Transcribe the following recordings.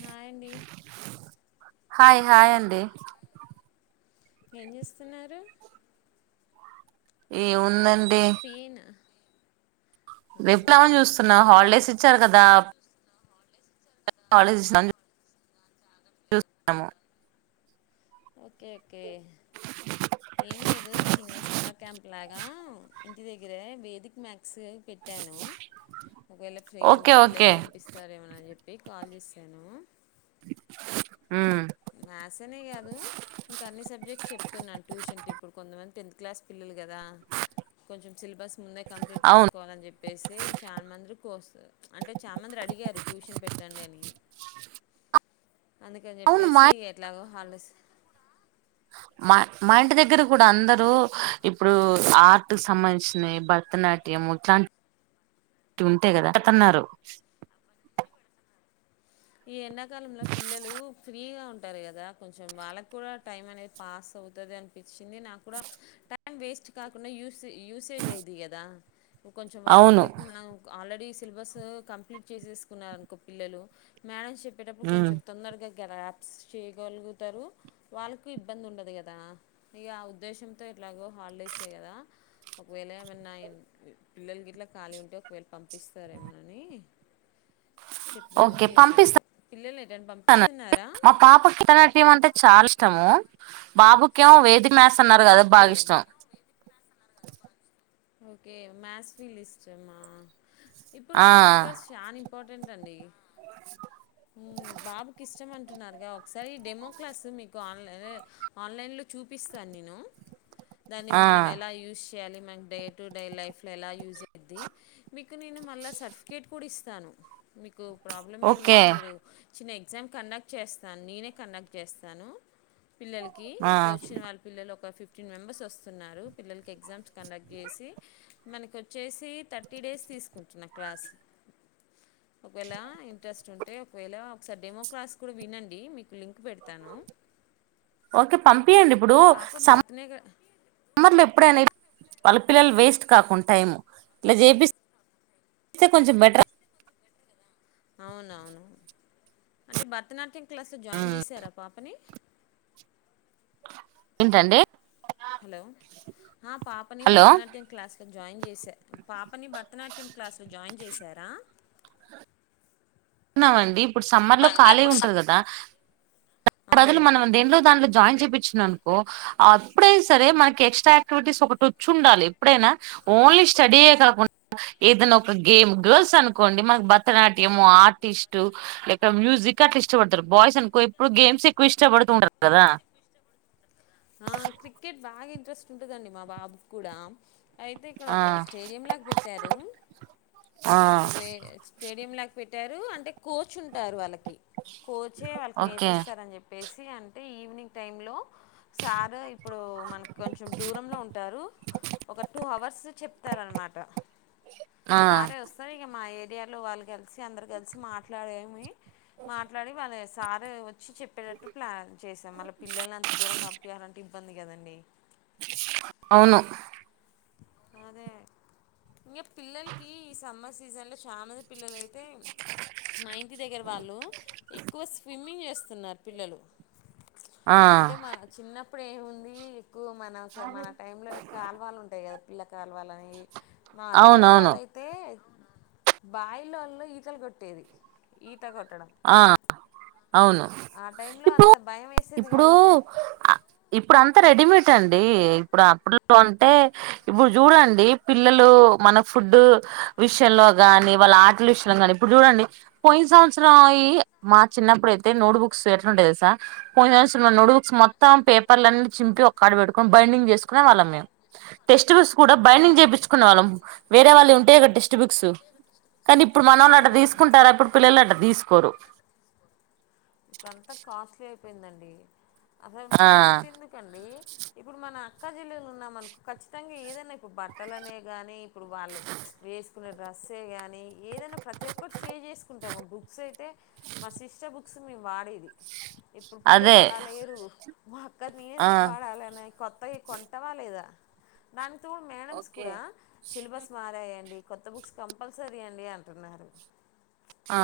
hi అండి hi hi అండి ఏం చేస్తున్నారు ఏ ం దండి ఫ్రీయేనా ఆహా రేపులామని చూస్తున్నా ఓకే హాలిడేస్ ఇచ్చారు కదా ద వాళజ ము ఓకే కే ఓకే ఏం లేదు చిన్న సమ్మర్ క్యాంప్ లాగా ఇంటి దగ్గరె వేదిక మ్యాక్ బక్స్ పెట్టాను ఒకవేళ ఫ్రీ ఓకే ఉంటే ఓకే పిల్లల్ని పంపిస్తారు ఏమ అని చెప్పి యి కాల్ చేశాను ఉమ్ మ్యాథ్స అనే కాదు ఇంకా అన్ని సబ్జెక్ట్స్ చెప్తున్నాను ట్యూషన్ ఇప్పుడు కొంతమంది టెన్త్ క్లాస్ పిల్లలు కదా కొంచెం సిలబస్ ముందే కంప్లీట్ అవును చేసుకోవాలని చెప్ అయితే చాలా మంది కోస్తారు అంటే చాలా మంది అడిగారు ట్యూషన్ పెట్టండి అని అందుకని అవును మా చెప్పేసి ఎట్లాగో హాలిడేస్ మా మా ఇంటి దగ్గర ఇప్పుడు అందరుూ చెప్పు ఇప్పుడు ఆర్ట్ సంబంధించినవి భరతనాట్యము ఇట్లాంటి ఉంటాయి కదా అన్నారు ఈ ఎండాకాలంలో పిల్లలు ఫ్రీగా ఉం టారూ కదా కొంచెం వాళ్ళకు కూడా టైం అనేది పాస్ అవుతుది అనిపిం చింది నాకు కూడా టై టైం వేస్ట్ కాకుండా యూ యూసేజ్ అయిది కదా కొంచెం వాళ్ అవును కుడి ఇప్ మనం ఆల్రెడిీ సిలబస్ కంప్లీట్ చేసేసుకున్నారుారనుకో పిల్లలు మేడం చెప్ వచ్చేటప్పుడు ఉమ్ కొంచెం తొందరగా ఇ యాప్స్ చేయగలుగుతారు వాళ్ళకు ఇబ్బంది ఉండదు కదా ఇక ఉద్దేశంతో ఎట్లాగో హాలిడేసే కదా ఒకవేళ ఏమన్నా పిల్లలకి ఇట్లా ఖాళీ ఉంటే ఒకవేళ పంపిస్తార ఏమనాని చెప్దామని చేసి పంపిస్తున్న మా పాపకి భరత నాట్యం అంటే చాలా ఇష్టము బాబు క్యో వేదిక్ మాస్ అన్నారు క అదా ఓకే బాగా ఇష్టం ఓకే మాస్లిష్టమా ఇప్పుడు ఆ షార్ట్ కట్ షాన్ ఇంపార్ర్టెట్ అండి హుమ్ బాబుకి ఇష్టమం టున్నారుగా ఒకసారి డెమో క్లాస్ మీకు ఆలై ఆన్లైన్ చూపిస్తాను నేను దాన్ని ఆ మనం ఎలా యూస్ కాళీ మైన్ డే టు డే లైఫ్లో ఎలా యూజ్ అవుది మీకు నేను మళ్ళీ సర్టిఫికేట్ కూడా ఇస్తాను కు ప్రాబ్లం ఏం ఓకే లేదు మీరు చిన్న ఎగ్జామ్ కండక్ట్ చేస్తాను నేనే కండక్ట్ చేస్తాను పిల్లలకి ఆ ఇప్పుడు వచ్చిన వాళ్ళ పిల్లలు ఒక ఫిఫ్ ఫిఫిటిన్ మింబర్స్ వస్తున్నారు పిల్లలకి ఎగ్జామ్స్ కండ సి మనకు వచ్చేసి థర్టీ డేస్ తీసుకుంటున్నా క్లాస్ ఒకవేళ ఇంట్రెస్ట్ ఉంట్ అంటే ఒకవేళ ఒకసారి డెమో క్లాస్ కూడా వినండి మీకు లింక్ కు పెడతాను పి ఎండి ఇప్పుడు ఇక పాప సమ్మ భరతనే క మ్మర్ లో ఎప్పుడైనా వాళ్ళ పిల్లలు వేస్ట్ కాకుండా టైము ఇలా చేపిస్తే కొంచెం బెటర్ అవునవును అంటే భరతనాట్యం క్లాస్లో జాయిన్ చేసారా పాపని ఏంటండి హలో పాపని హలో భరతనాట్యం క్లాస్ జాయిన్ చేసా పాపని భరతనాట్యం క్లాస్ లో జాయిన్ చేసి జరా ఉన్నావండి ఇప్పుడు సమ్మర్ లో ఖాళీ ఉంటది కదా ప్రజలు అవును మనం దేంట్లో దాంట్లో జాయిన్ చూపించిన అనుకో అప్పుడైనా సరే మనకి ఎక్స్ట్రా యాక్టివిటీస్ ఒకటి వచ్చుండాలి ఎప్పుడైనా ఓన్లీ స్టడీ అయ్యే కాకుండా ఏదైనా ఒక గేమ్ గర్ల్స్ అనుకోండి మనకి భరతనాట్యం ఆ ర్టిస్టు లేక మ్యూజిక్ అట్లా ఇష్టపడతారు బాయ్స్ అనుకో ఇప్పుడు గేమ్స్ ఎక్కువ ఇష్టపడుతుంటారు కదా ఆ క్రికెట్ బాగా ఇంట్రెస్ట్ ఉంటదండి మా బాబు కూడా అయితే ఇక్కడ ఆ ఒక స్టేడియం లాగా పెట్టారు ఆ ఒకే స్టేడియం లాగా పెట్టారు అంటే కోచ్ ఉంటారు వాళ్ళకి కోచే వాళ్ళకి ఓకే నేర్పిస్తారని చెప్పేసి అంటే ఈవినింగ్ టైమ్ లో సారు ఇప్పుడు మనకు కొంచెం దూరంలో ఉంటారు ఒక టూ అవర్స్ చెప్తారు అనమాట ఆ సారే వస్తారు ఇక మా ఏరి ఇండియా లో వాళ్ళు కలిసి అందరు కలిసి మాట్లాడేమి మాట్లాడి వాళ్ళేస్త సార్ వచ్చి చెప్పేటట్టు ప్లాన్ చేసా మళీ పిల్లల్ని అంత దూరం పామ్ యాలంటి ఇబ్బంది కదండి అవును అదే ఇంకా పిల్లలకి ఈ సమ్మర్ సీజన్ లో చానామంది పిల్లలయితే తే మా ఇంటి దగ్గర వాళ్ళు ఎక్కువ స్విమ్మింగ్ చేస్తు స్తున్నారు పిల్లలు ఆ అంటే మ చిన్న ఇప్పుడు ఏముంది ఎక్కువ మనం మన టై లో ఎకు కలవాళ్లు ఉంటాయి కదా పిల్లకాలు వాళ్ళని మా డాడీ అవునవును వాళ్ళయితే బాయిలోళ్ళు ఈతలు కొట్టేది ఈ త కొట్టడం ఆ అవును ఆ టైంలో ఇప్పుడు అంత భయం వేసేది ఇప్పుడు కాదు ఈ టైం ఇప్పుడు అ అంత రెడీమేట్ అండి ఇప్పుడు అప్పుట్లో అంటే ఇప్పుడు చూడండి పిల్లలు మన ఫుడ్ విషయంలో గాని వాళ్ళ ఆటల విషయంలో ని ఇప్పుడు చూడండి పోయిన సంవత్సరం అయి మా చిన్నప్పుడయితే నోట్ బుక్స్ ఎట్లుండేవి తెలుసా కొంచె [unintelligible] నోట్ బుక్స్ మొత్తం పేపర్ల అన్ని చింపి ఒక్కడా పెట్టుకుని బైండింగ్ చేసుకునే వాళ్ళం మేము టెస్ట్ బుస్ కూడా బైండింగ్ అవును చేపిచ్చుకునే వాళ్ళం వేరేవాళ్ళవి ఉంటే కదా టెస్ట్ బుక్స్ కానీ ఇప్పుడు మన వాళ్ళు అ అవును తీసుకుంటారా ఇ ప్పుడు పిల్లలు అట తీసుకు పోరు ఇపేయిందండి అసలు ఆ అంతెందుకండి ఇప్పుడు మన అక్కా చెల్లెళ్లు ఉన్నాం అనుకో ఖచ్చితంగా ఏదైన్నా ఇప్పుడు బట్టలనే కానీ ఇప్పుడు వాళ్ళు వేసుకునే డ్రస్సే కానీ ఏదైనా ప్రతి ఒక్కరు షేర్ చేసుకుంట తమ బుక్స్ అయితే మా సిస్ట్ బు క్స్ మేము వాడేది ఇప్పుడు పిల్లలు అదే అలా లేరు మా అక్కది నేను ఆ ఎందుకు వాడాలిని కొత్త అత్తయ్య కొంటవ లేదా దాని మేడమ్స్ ఓకే కూడా సిలబస్ మారాయండి కొత్త బుక్స్ కంపల్సరీ అండి అంటున్నారు ఆ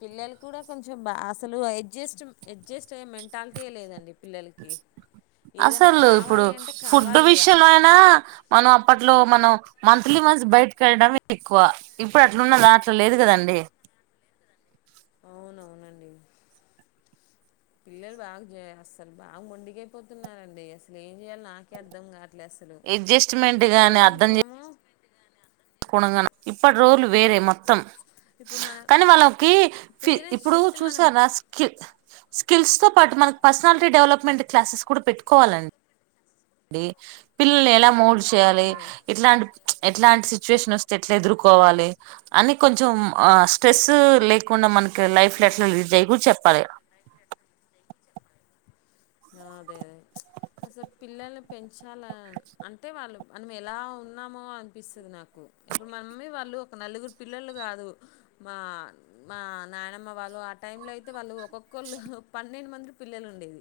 పిల్లలు కూడా కొంచెం బ అసలు అడ్జస్ట్ అడ్జస్ట్ అయ్యే మెంటాలిటీయే లేదండి పిల్లలకి ఏదైనా అసలు ఇప్పుడు కావాలి అంటే ఫుడ్ కావాలి ఇగ విషయంలో అయినా మనం అప్పట్లో మనం మంత్లీ మంత్స్ బయటకి వెళ్ళడం ఎక్కువ ఇప్పుడు అట్లున్నదా అట్లా లేదు కదండి అవునవునండి పిల్లలు బాగా చేయ అసలు బాగా మొండిగ అయిపోతున్నారండి అసలు ఏం చేయాలి నాకే అర్థం కా అస్సలు అడ్జస్ట్మెంట్ కొడుతుంటానేమో కొనుంగ ఇప్పటి రోజులు వేరే మొత్తం ఇప్పుడు మన కానీ వాళ్ళకి ఫి పేరెంట్స్ ఇప్పుడు చెప్తే మనం చూసార స్కిల్ స్కిల్స్ తో పాటు మనకు పర్సనాలిటీ డెవలప్మెంట్ క్లాసెస్ కూడా పెట్టుకోవాల డి పిల్లల ఎలా మోల్డ్ చేయాలి ఓకే ఇట్లాంటి ఎట్లాంటి సిచ్యువేషన్ వస్తే ఎట్లా ఎదుర్కోవాలి అని కొంచెం ఆ స్ట్రెస్ లేకుండా మనకి లైఫ్ లో ఎట్లా లీడ్ అయ్ కూడా చెప్పాలి అదే అదే అసలు పిల్లల్ని పెన్ చాలా అంటే వాళ్ళు మనం ఎలా ఉన్నామో అనిపిస్తుంది నాకు ఇప్పుడు మమ్మీ వాళ్ళు ఒక నలుగురు పిల్లలు కాదు మా మా నానమ్మ వాళ్ళు ఆ టైంలో అయితే వాళ్ళు ఒక్కొక్క కొల్ పన్నెండు మంది పిల్లలు ఉండేది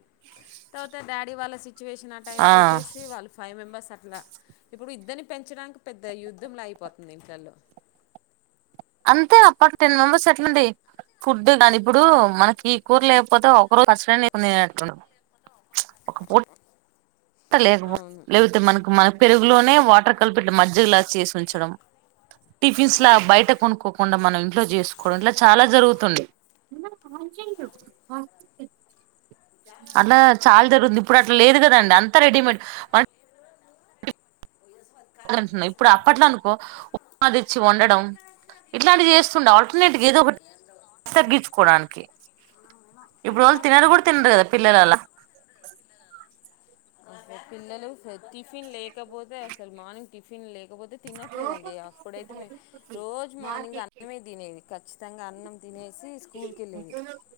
తర్వాత డాడి వాళ్ళ సి సిట్యుయేషన్ ఆ టైంకి వచ్చేసి వాళ్ళు ఫైవ్ మెంబర్స్ అట్లా ఇప్పుడు ఇద్దరిని పెంచడానికి పెద్ద యుద్ధం లా అయిపోతుంది ఇంట్లో అంతే అప్పటి టెన్ మెంబెర్స్ ఎట్లండి ఫుడ్ కాని ఇప్పుడు మనకి ఈ కూరు లేకపోతే ఒకరు ఫస్ ఒక లేకపో అవును లేకపోతే మనకి మన పెరుగులోనే వాటర్ పెట్టి మ్జిగలా చేసి ఉంచడం టిఫిన్స్ లా బయట కొనుక్కకుండా మనం ఇంట్లో చేసుకోవడం ఇట్లా చాలా జరుగుతుంది అలా చాలా జరుగుంది ఇప్పుడు అట్లా లేదు కదండి అంతా రెడీమేడ్ ది ఇచ్చి వండడం ఇట్లాంటివి చేస్తుండే ఆల్టర్నేట్ ఏదో ఒకటి తగ్గించుకోవడానికి ఇప్పుడు వాళ్ళు తినరు కూడా తినరు కదా పిల్లలలా అసలు పిల్లలు టిఫిన్ లేకపోతే అసలు మార్నింగ్ టిఫిన్ లేక కాకపోతే తినట్లేదండి అప్పుడైతే రోజు మార్నింగ్ అన్నమే తినేది ఖచ్చితంగా అన్నం తినేసి స్కూల్కి వెళ్ళేది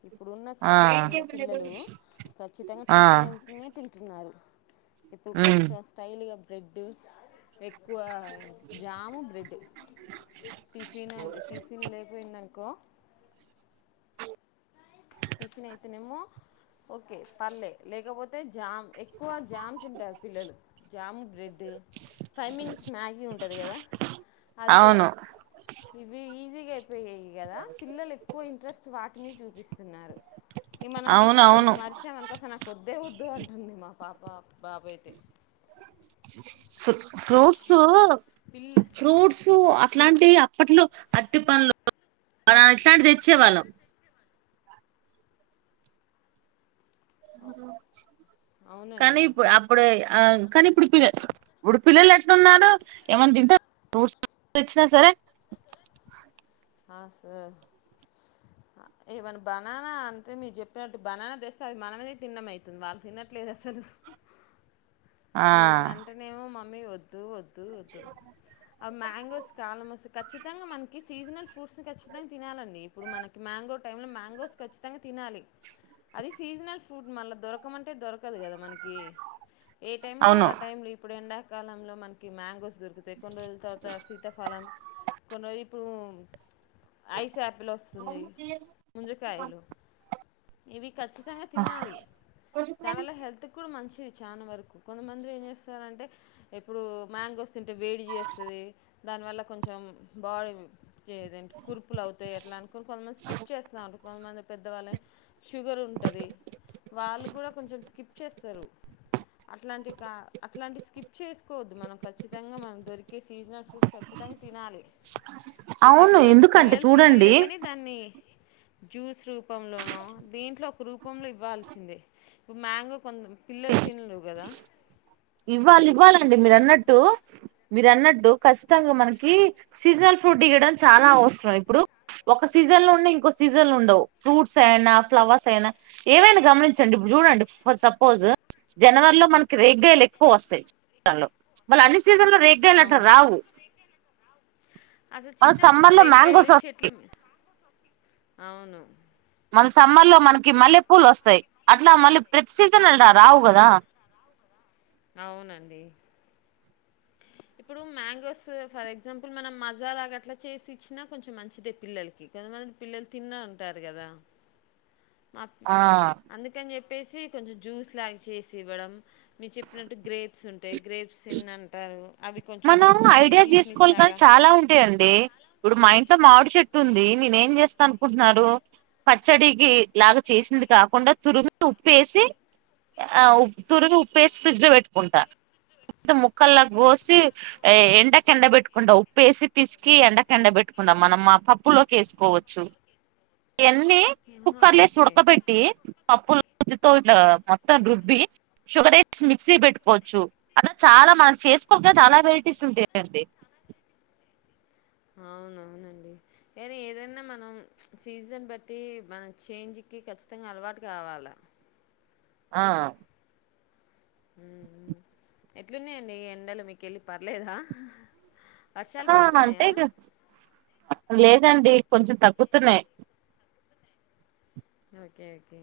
ఇప్పుడున్న ఆ సిచ్యువేషన్ లో పిల్లలు ఖచ్చితంగా ఆ టిఫిన్ ఉంటేనే తింట అన్నారు ఇప్పుడు ఉమ్ కొంచెం స్టైల్గా బ్రెడ్ ఎక్కువ జాము బ్రెడ్ టిఫిన్ టిఫిన్ లేపోయిందనుకో టిఫిన్ అయితేనేమో ఓకే పర్లే లేకపోతే జామ్ ఎక్ ఎక్కువ జామ్ తింటారు పిల్లలు jam bread five minutes Maggi ఉంటుంది కదా అది కూడా అవును ఇవి జిగే పోయాయి కదా పిల్లలు ఎక్కువ ఇంట్రెస్ట్ వాటిని చూపిస్త ఈ మనం అవును ఇట్లా అవును కొంచెం ఆరిచామనకో అసలు నాకు వద్దే వద్దు అంటుంది మా ఒక పాప బాబు అయితే ఫ ఫ్రూట్స్ పిల్ల ఫ్రూట్స్ అట్లాంటివి అప్పట్లో అట్టి పనులు వా ఇట్లాంటి తెచ్చే వాళ్ళం అవునండి కానీ ఇప్పుడ అప్పుడు ఆ కానీ ఇప్పుడు పిల్ల ఇప్పుడు పిల్లలు ఎట్లున్నారు ఏమన్నా తింటే ఫ్రూట్స్ తెచ్చినా సరే అ సార్ ఏమనా బనానా అంటే మీరు చెప్పినట్టు బనానా తెస్తే అవి మనమే తిన్నమ అవుతుంది వాళ్ళు తినట్లేదు అసలు ఆ ఏమన అంటేనేమో మా మీ వద్దు ఓ తు వదు అవి మ్యాంగోస్ కాలం వస్తుంది ఖచ్చితంగా మనకి సీజనల్ ఫ్రూట్స్ని ఖచ్చితంగా తినాలండి ఇప్పుడు మనకి మ్యాంగో టైంలో మ్యాంగోస్ ఖచ్చితంగా తినాలి అది సీజనల్ ఫ్రూట్ మళ్ళీ దొరకమంటే దొరకదు కదా మనకి ఏ టైంలో అవును ఆ టైలు ఇప్పుడు ఎండా కాలంలో మనకి మ్యాంగోస్ దొరుకుతాయి కొని రోజుల తర్వాత శీతఫలం కొన్న ఇప్పుడు ఐస్ యాపిల్ వస్తుంది ముంజకాయలు ఇవి ఖచ్చితంగా తినాలి దాని వల్ల హెల్త్ కూడా మంచిది చాన వరుకు కొంతమందిలు ఏం చేస్తారంటే ఎప్పుడు మ్యాంగోస్ తింటే వేడి చేస్తుంది దానివల్ల కొంచెం బాడీ చేదేంటి కుర్పులు అవుతాయి అట్లా అనుకుని కొంతమంది స్కిప్ చేస్తారు కొంతమంది పెద్దవాళ్ళని షుగర్ ఉంటుంది వాళ్ళు కూడా కొంచెం స్కిప్ చేస్తారు అట్లాంటి కా అట్లాంటి స్కిప్ చేసుకోవద్దు మనం ఖచ్చితంగా మనం దొరికే సీజనల్ ఫ్రూట్స్ ఖచ్చితంగా తినాలి మీరు అవును చెప్పినట్టు ఎందుకంటే పిల్లలు తినాల్లే చూడండి గాని దాన్ని జ్యూస్ రూపంలోనో దేంట్లో ఒక రూపంలో ఇవ్వాల్సిందే ఇ మ్యాంగో కొంత పిల్లలు తినరు కదా ఇవ్వాలి ఇవ్వాల అండి మీరు అన్నట్టు మీరు అన్నట్టు ఖచ్చితంగా మనకి సీజనల్ ఫ్రూట్ ఇయ్యడం చాలా అవసరం ఇప్పుడు ఒక సీజన్ లో ఉండే ఇంకోక సీజన్ లో ఉండవు ఫ్రూట్స్ అయినా ఫ్లవర్స్ అయినా ఏవైనా గమనించండి ఇప్పుడు చూడండి ఫర్ సపోజ్ జనవరిలో మనకి రేగ్గాయలు ఎక్కువొస్తాయ్ లొ మల్లి అ సీజన్ లో రేగ్గాలట్ట అవును రావు అసలు మనకు చిన్నప్పుడు సమ్మర్ లో రెగ్గాయలు మ్యాంగోస్ చెట్లు వస్తాయి మీ- అవును మన సమ్మర్ లో మనకి మల్లె పూలొస్తాయ్ అట్లా మళ్ళీ ప్రతి సీసన్ ఇలా రావు కదా అవునండి ఇప్పుడు మ్యాంగోస్ ఫర్ ఎగ్జాంపుల్ మనం మజాలాగా అట్లా చేసి ఇచ్చిన కొంచెం మంచిదే పిల్లలకి కొంతమంది పిల్లలు తిన్న ఉంటారు కదా మా ఆ అందుకని చెప్పి చెేసి కొంచెం జ్యూస్ లా చేసి ఇవ్వడం మీరు చెప్పినట్టు గ్రేప్స్ ఉంటా అంటే గ్రేప్స్ తిన్నంటారు మనం ఐడియాస్ చేసుకోవాలి కానీ చాలా ఉంటాయంండి ఇప్పుడు మా ఇంట్లో మామిడు చెట్టు ఉంది నేనే ఏం జేస్తాను అనుకుంటున్నారు పచ్చడికి లాగ చేసింది కాకుండా తురిమి ఉప్పేసి ఆ ఉ తురిమి ఉప్పుేసి ఫ్రిడ్జ్ లో పెట్టుకుంటాను మొత్తం ముక్కల్లా కోసి ఎండకెండ పెట్కుంటాం ఉప్పు వేసి పిసికి ఎండకెండ పెట్టుకుంటాం మనం మా పప్పులోకి వేసుకోవచ్చు ఎన్ని ఆహా, కుక్కర్లో ఏసి ఓకే ఉడకబెట్టి పప్పులు తో మొత్తం రుబ్బి షుగర్ మిక్సీ పెట్టుకోవచ్చు అట్లా చాలా మనం చేసుకోక చాలా ంటుంటాయండి అవునవునండి కానీ ఏదైనా మనం సీజన్ బట్టి మన చేంజ్కి ఖచ్చితంగా అలవాటు కావాలా ఆ ఉ ఎట్లున్నాయండి ఈ ఎండలు మీకెళ్ళి పర్లేదా వర్షాలు ఆ అంతే పడుతున్నాయా ఇగ లే దండి కొంచెం తగ్గుతున్నాయి ఓకే ఓకే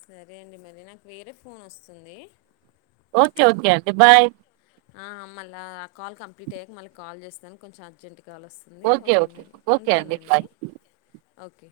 సరే అండి మరి నాకు వేరే ఫోన్ వస్తుంది ఓకే ఓకే అండి బాయ్ ఆ మళ్ళ ఆ కాల్ కంప్లీట్ అయ్యాక మళ్ళీ కాల్ జేస్తాను కొంచెం అర్జెంట్ కాల్ వస్తుంది ఓకే మరి ఓకే అండి బాయ్ ఉంటానండి ఓకే